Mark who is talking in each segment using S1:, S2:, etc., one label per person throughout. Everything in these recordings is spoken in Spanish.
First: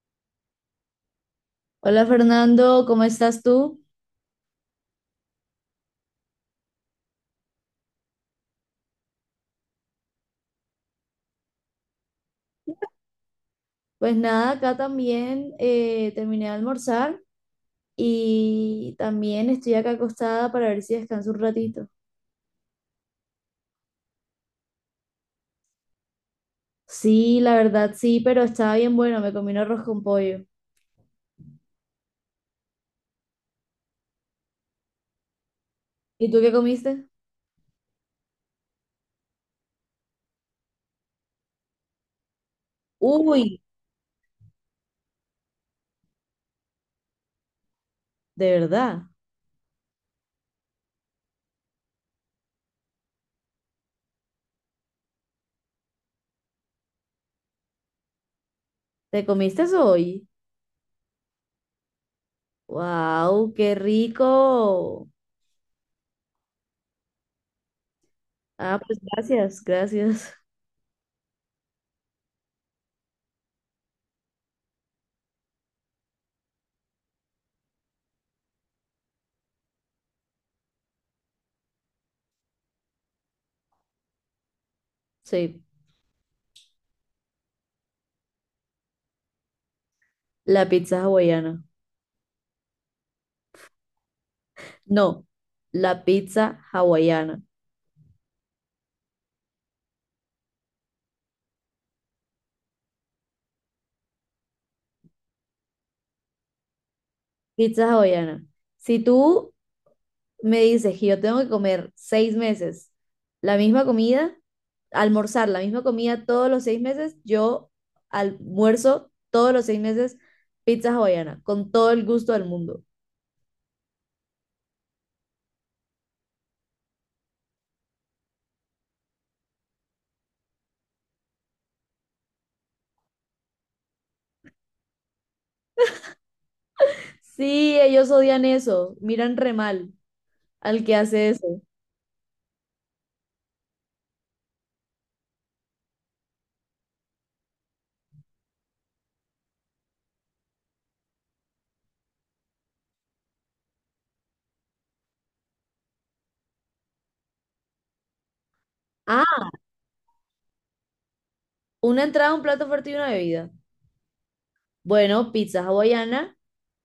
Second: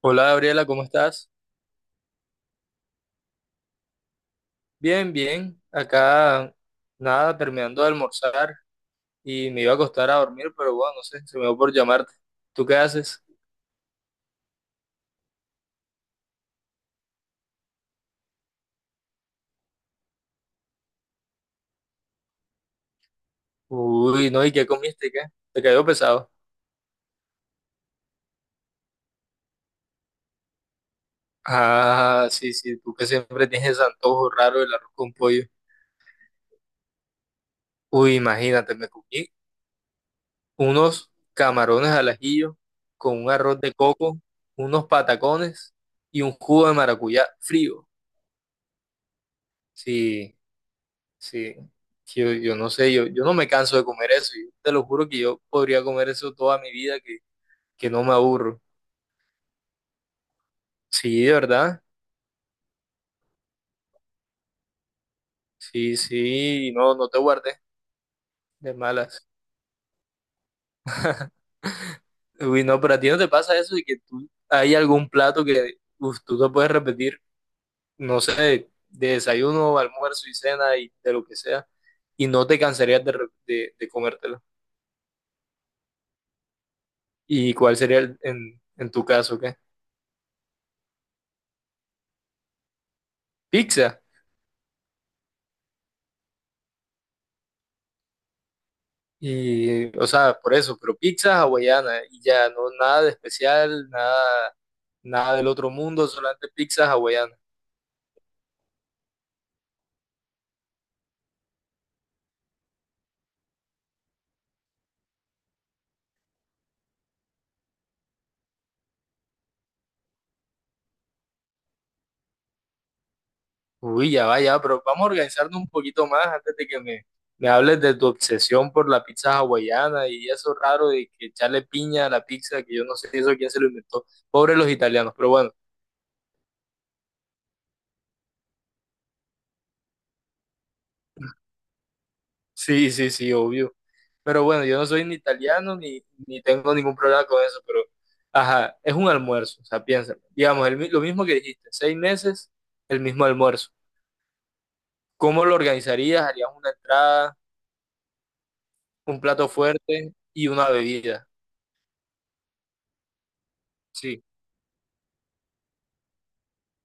S1: Hola Gabriela, ¿cómo estás?
S2: Hola Fernando, ¿cómo estás tú?
S1: Bien, bien. Acá nada, terminando de almorzar y me iba a acostar a dormir, pero bueno, no sé, se me dio por llamarte. ¿Tú qué haces?
S2: Pues nada, acá también terminé de almorzar y también estoy acá acostada para ver si descanso un ratito.
S1: Uy, no, ¿y qué comiste? ¿Qué? ¿Te cayó pesado?
S2: Sí, la verdad sí, pero estaba bien bueno, me comí un arroz con pollo.
S1: Ah, sí, sí, tú que siempre tienes ese antojo raro del arroz con pollo.
S2: ¿Y tú qué comiste?
S1: Uy, imagínate, me comí unos camarones al ajillo con un arroz
S2: Uy,
S1: de coco, unos patacones y un jugo de maracuyá frío.
S2: de verdad,
S1: Sí. Sí, que yo no sé, yo no me canso de comer eso. Yo te lo juro que yo podría comer eso toda mi vida, que no me aburro.
S2: ¿te comiste eso hoy?
S1: Sí, de verdad.
S2: ¡Wow! ¡Qué rico!
S1: Sí, sí, no, no te guardes de
S2: Ah, pues
S1: malas.
S2: gracias, gracias.
S1: Uy, no, pero a ti no te pasa eso de que tú, hay algún plato que uf, tú te puedes repetir, no sé, de desayuno, almuerzo y cena y de lo que sea, y no te cansarías de comértelo.
S2: Sí,
S1: ¿Y cuál sería en tu caso, qué?
S2: la pizza hawaiana.
S1: ¿Pizza?
S2: No, la pizza hawaiana.
S1: Y, o sea, por eso, pero pizza hawaiana y ya, no nada de especial, nada, nada del otro mundo, solamente pizza hawaiana.
S2: Pizza hawaiana. Si tú me dices que yo tengo que comer 6 meses la misma comida, almorzar la misma comida todos los 6 meses, yo almuerzo todos los 6 meses pizza hawaiana, con todo el gusto del mundo.
S1: Uy, ya va, ya, pero vamos a organizarnos un poquito más antes de que me hables de tu obsesión por la pizza hawaiana y eso raro de que echarle piña a la pizza, que yo no sé eso quién se lo inventó. Pobres los italianos, pero bueno,
S2: Sí, ellos odian eso, miran re mal al que hace eso.
S1: sí, sí, sí, obvio. Pero bueno, yo no soy ni italiano ni, ni tengo ningún problema con eso, pero ajá, es un almuerzo, o sea, piénsalo. Digamos, lo mismo que dijiste, seis meses, el mismo almuerzo. ¿Cómo lo organizarías? ¿Harías una entrada, un
S2: Ah,
S1: plato fuerte y una bebida?
S2: una entrada, un plato fuerte y una bebida.
S1: Sí.
S2: Bueno, pizza hawaiana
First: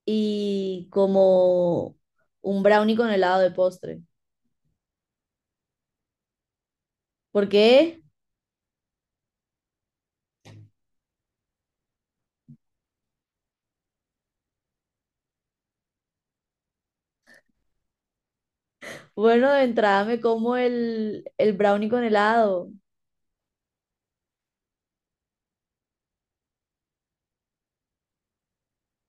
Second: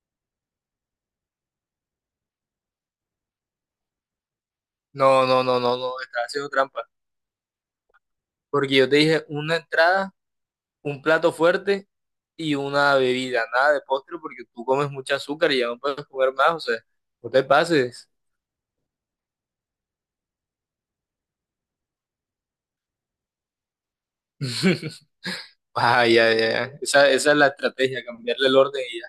S2: y como un brownie con helado de postre.
S1: No, no, no, no, no, estás haciendo trampa.
S2: ¿Por qué?
S1: Porque yo te dije una entrada, un plato fuerte y una bebida, nada de postre porque tú comes mucho azúcar y ya no puedes comer más, o sea, no te pases.
S2: Bueno, de entrada me como el brownie con helado.
S1: Ah, ya, ya, ya. Esa es la estrategia, cambiarle el orden y ya.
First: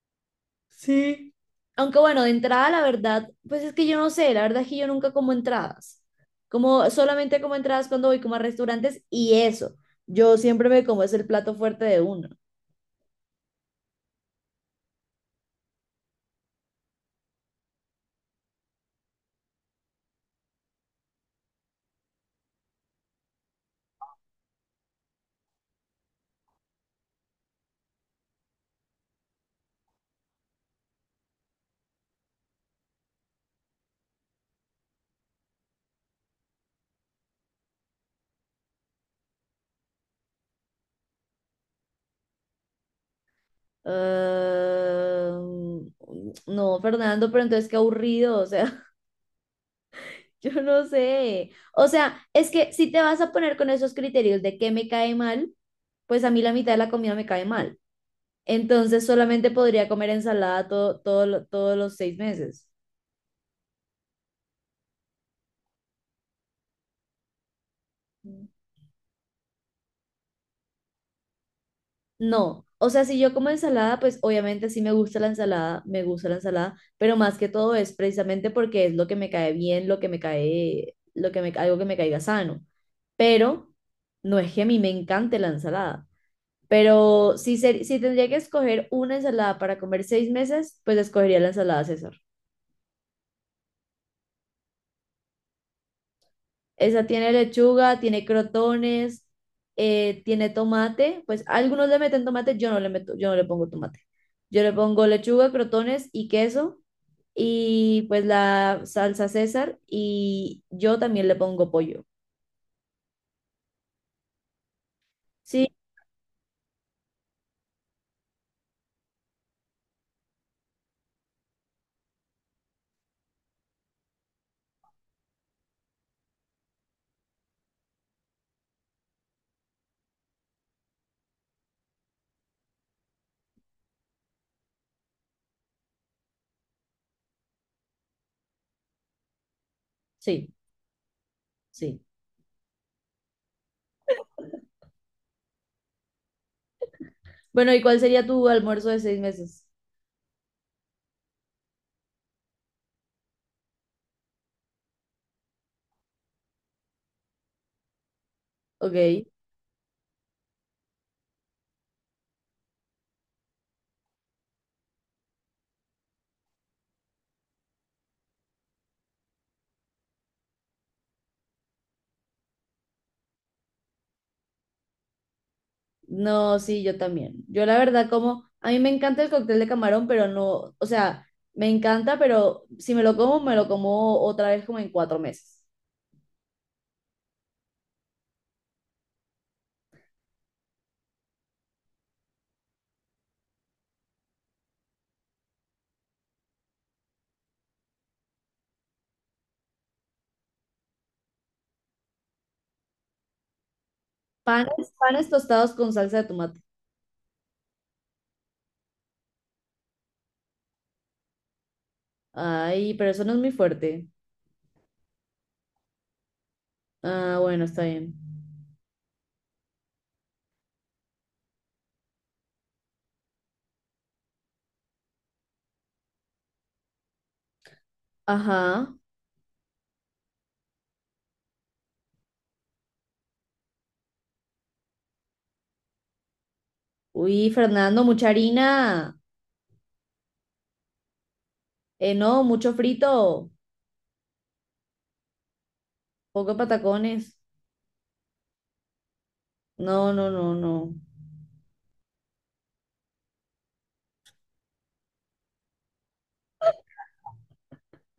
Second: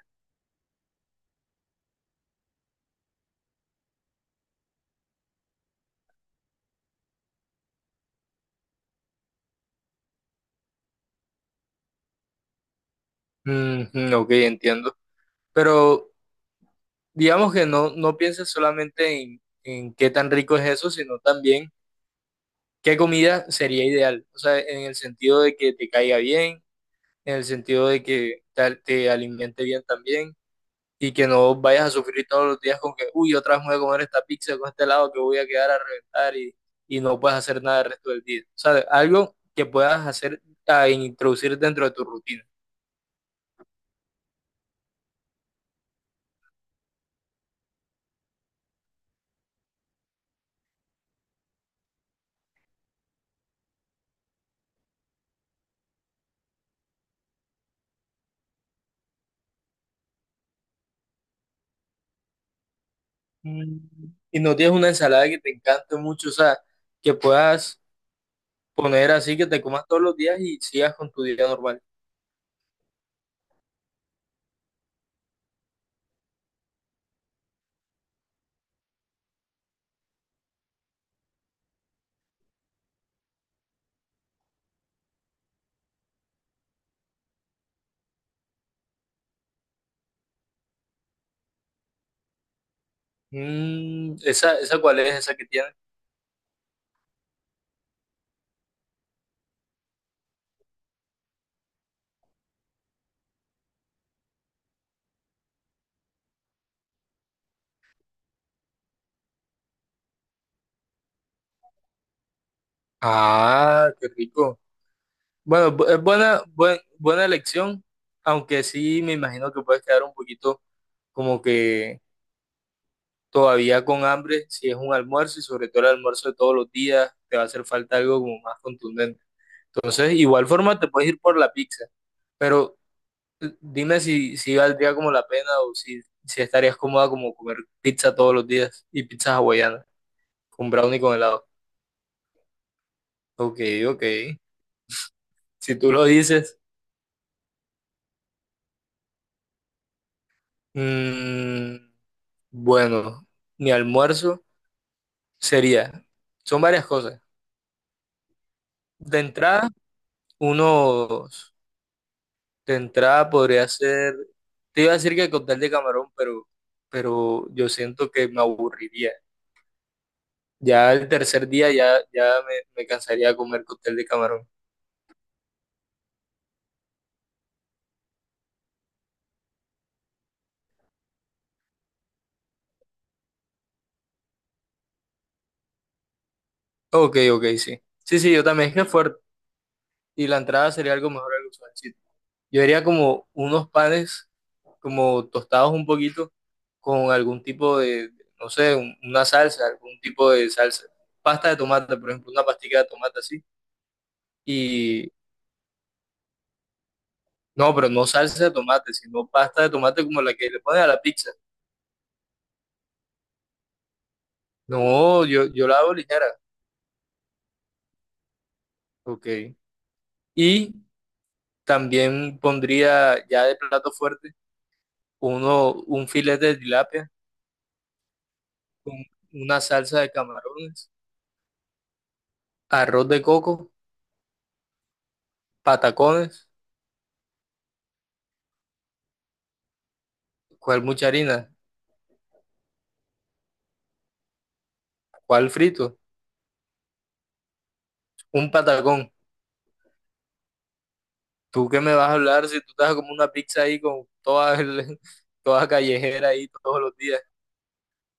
S2: Sí. Aunque bueno, de entrada, la verdad, pues es que yo no sé, la verdad es que yo nunca como entradas. Como solamente como entradas cuando voy como a restaurantes y eso. Yo siempre me como es el plato fuerte de uno.
S1: Mm, ok, entiendo. Pero digamos que no, no pienses solamente en qué tan rico es eso, sino también qué comida sería ideal. O sea, en el sentido de que te caiga bien, en el sentido de que te alimente bien también. Y que no vayas a sufrir todos los días con que, uy, otra vez me voy a comer esta pizza con este helado que voy a quedar a reventar y no puedes hacer nada el resto del día. O sea, algo que puedas hacer a introducir dentro de tu rutina.
S2: Ah, no, Fernando, pero entonces qué aburrido, o sea, yo no sé. O sea, es que si te vas a poner con esos criterios de qué me cae mal, pues a mí la mitad de la comida me cae mal. Entonces solamente podría comer ensalada todos los 6 meses.
S1: Mm. Y no tienes una ensalada que te encante mucho, o sea, que puedas poner así que te comas todos los días y sigas con tu día normal.
S2: No, o sea, si yo como ensalada, pues obviamente sí me gusta la ensalada, me gusta la ensalada, pero más que todo es precisamente porque es lo que me cae bien, lo que me cae, lo que me, algo que me caiga sano. Pero no es que a mí me encante la ensalada. Pero si tendría que escoger una ensalada para comer 6 meses, pues escogería la ensalada César.
S1: Mm, esa cuál es esa que tienes.
S2: Esa tiene lechuga, tiene crotones, tiene tomate. Pues algunos le meten tomate, yo no le meto, yo no le pongo tomate. Yo le pongo lechuga, crotones y queso. Y pues la salsa César. Y yo también le pongo pollo.
S1: Ah, qué rico.
S2: Sí,
S1: Bueno, es buena, buena elección, aunque sí me imagino que puedes quedar un poquito como que todavía con hambre, si es un almuerzo y sobre todo el almuerzo de todos los días, te va a hacer falta algo como más contundente. Entonces, igual forma te puedes ir por la pizza, pero dime si, si valdría como la pena o si, si estarías cómoda como comer pizza todos los días y pizzas hawaianas
S2: sí,
S1: con brownie con helado.
S2: sí.
S1: Ok, ok. Si tú lo dices,
S2: Bueno, ¿y cuál sería tu almuerzo de 6 meses?
S1: mm, bueno, mi almuerzo sería, son varias cosas. De
S2: Ok.
S1: entrada, unos De entrada podría ser, te iba a decir que cóctel de camarón, pero yo siento que me aburriría. Ya el tercer día ya, ya me cansaría de comer cóctel de camarón.
S2: No, sí, yo también. Yo la verdad como, a mí me encanta el cóctel de camarón, pero no, o sea, me encanta, pero si me lo como, me lo como otra vez como en 4 meses.
S1: Ok, ok, sí. Sí, sí, yo también es que es fuerte. Y la entrada sería algo mejor, algo suavecito. Yo haría como unos panes, como tostados un poquito, con algún tipo de, no sé, una salsa, algún tipo de salsa. Pasta de tomate, por ejemplo, una pastica de tomate
S2: Panes,
S1: así.
S2: panes tostados con salsa de tomate.
S1: No, pero no salsa de tomate, sino pasta de tomate como la que le pones a la pizza.
S2: Ay, pero eso no es muy fuerte.
S1: No, yo la hago ligera.
S2: Ah, bueno, está bien.
S1: Ok. Y también pondría ya de plato fuerte un filete de tilapia
S2: Ajá.
S1: con una salsa de camarones, arroz de coco, patacones,
S2: Uy, Fernando, mucha harina.
S1: ¿cuál mucha harina?
S2: No, mucho frito.
S1: ¿Cuál frito?
S2: Poco patacones.
S1: Un patacón.
S2: No, no, no, no.
S1: ¿Tú qué me vas a hablar si tú estás como una pizza ahí con toda, toda callejera ahí todos los días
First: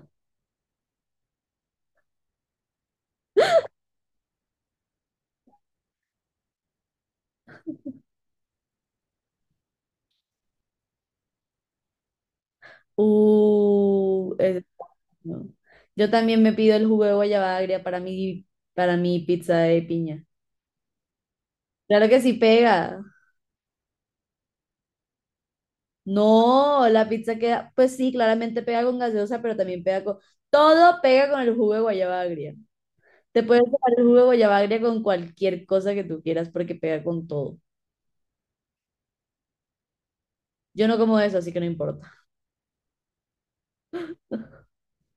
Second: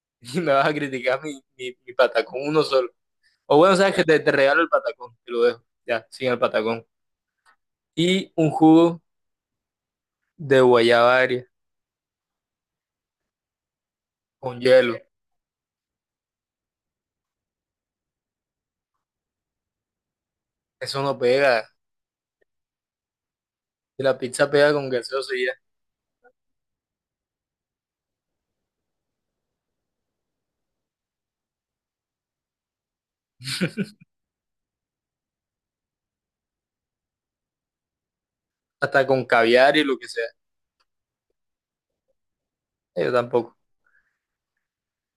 S1: y me vas a criticar mi patacón uno solo? O bueno, sabes que te regalo el patacón, te lo dejo, ya, sin el patacón. Y un jugo de guayaba agria
S2: Uh,
S1: con
S2: eh,
S1: hielo.
S2: no. Yo también me pido el jugo de guayaba agria para mi pizza de piña.
S1: Eso no pega.
S2: Claro que sí pega.
S1: Si la pizza pega con gaseosa y ya,
S2: No, la pizza queda, pues sí, claramente pega con gaseosa, pero también pega con... Todo pega con el jugo de guayaba agria. Te puedes tomar el jugo de guayabagria con cualquier cosa que tú quieras porque pega con todo.
S1: hasta con caviar y lo que sea.
S2: Yo no como eso, así que no importa.
S1: Yo tampoco.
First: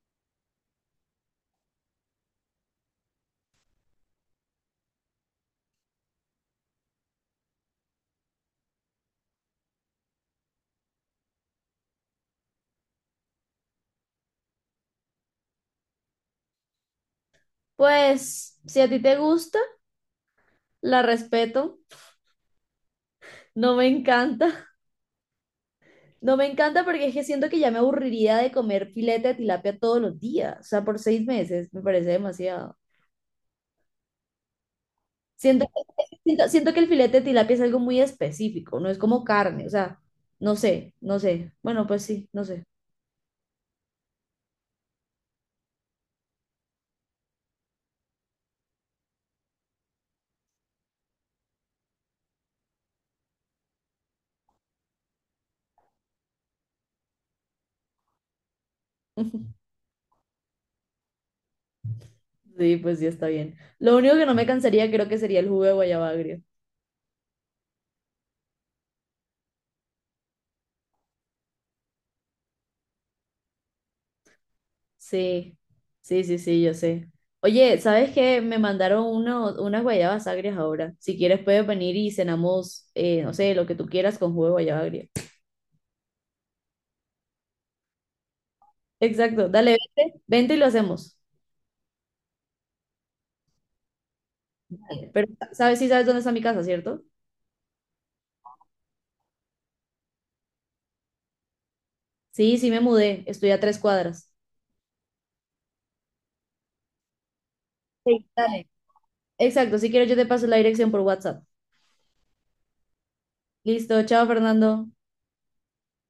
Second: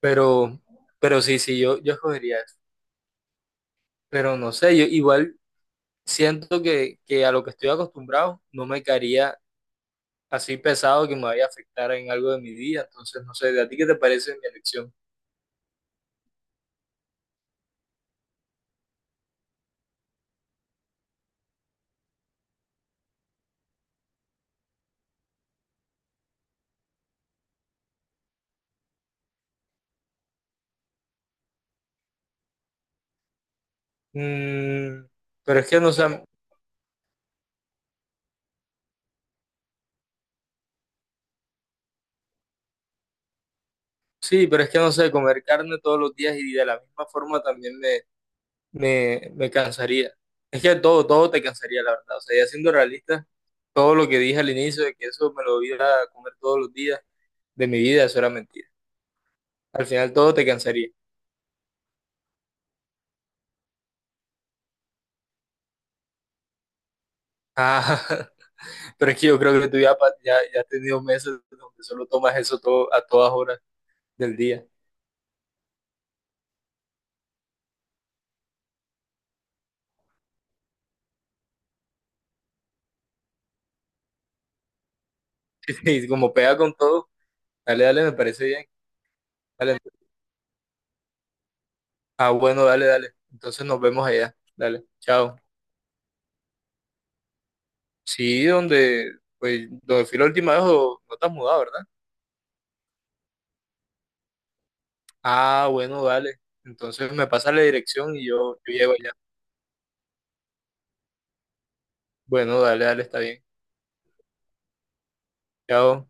S1: Pero, pero sí, sí, yo escogería eso. Pero no sé, yo igual siento que a lo que estoy acostumbrado no me caería así pesado que me vaya a afectar en algo de mi día. Entonces, no sé, ¿de a ti qué te parece mi elección?
S2: Pues, si a ti te gusta, la respeto. No me encanta. No me encanta porque es que siento que ya me aburriría de comer filete de tilapia todos los días. O sea, por 6 meses me parece demasiado.
S1: Mm, pero
S2: Siento,
S1: es que no sé,
S2: siento que el filete de tilapia es algo muy específico, no es como carne. O sea, no sé, no sé. Bueno, pues sí, no sé.
S1: sí, pero es que no sé, comer carne todos los días y de la misma forma también me cansaría. Es que todo, todo te cansaría, la verdad. O sea, ya siendo realista, todo lo que dije al inicio de que eso me lo iba a comer todos los días de mi vida, eso era mentira. Al final todo te cansaría.
S2: Sí, pues sí, está bien. Lo único que no me cansaría creo que sería el jugo de guayabagria.
S1: Ah, pero es que yo creo que tú ya, ya has tenido meses donde solo tomas eso todo, a todas horas del día.
S2: Sí, sí, sí, sí, yo sé. Oye, ¿sabes qué? Me mandaron unas guayabas agrias ahora. Si quieres puedes venir y cenamos, no sé, lo que tú quieras con jugo de guayaba agria.
S1: Y como pega con todo, dale, dale, me parece bien.
S2: Exacto, dale,
S1: Dale.
S2: vente, vente y lo hacemos.
S1: Ah, bueno, dale, dale. Entonces nos vemos allá. Dale,
S2: Dale. Pero,
S1: chao.
S2: ¿sabes? Sí sabes dónde está mi casa, ¿cierto?
S1: Sí, donde, pues, donde fui la última vez, o- no te has mudado, ¿verdad?
S2: Sí, sí me mudé, estoy a 3 cuadras.
S1: Ah, bueno, dale. Entonces me pasa la dirección y
S2: Sí. Dale.
S1: yo llego allá.
S2: Exacto, si quieres yo te paso la dirección por WhatsApp.
S1: Bueno, dale, dale, está bien.
S2: Listo, chao Fernando.
S1: Chao.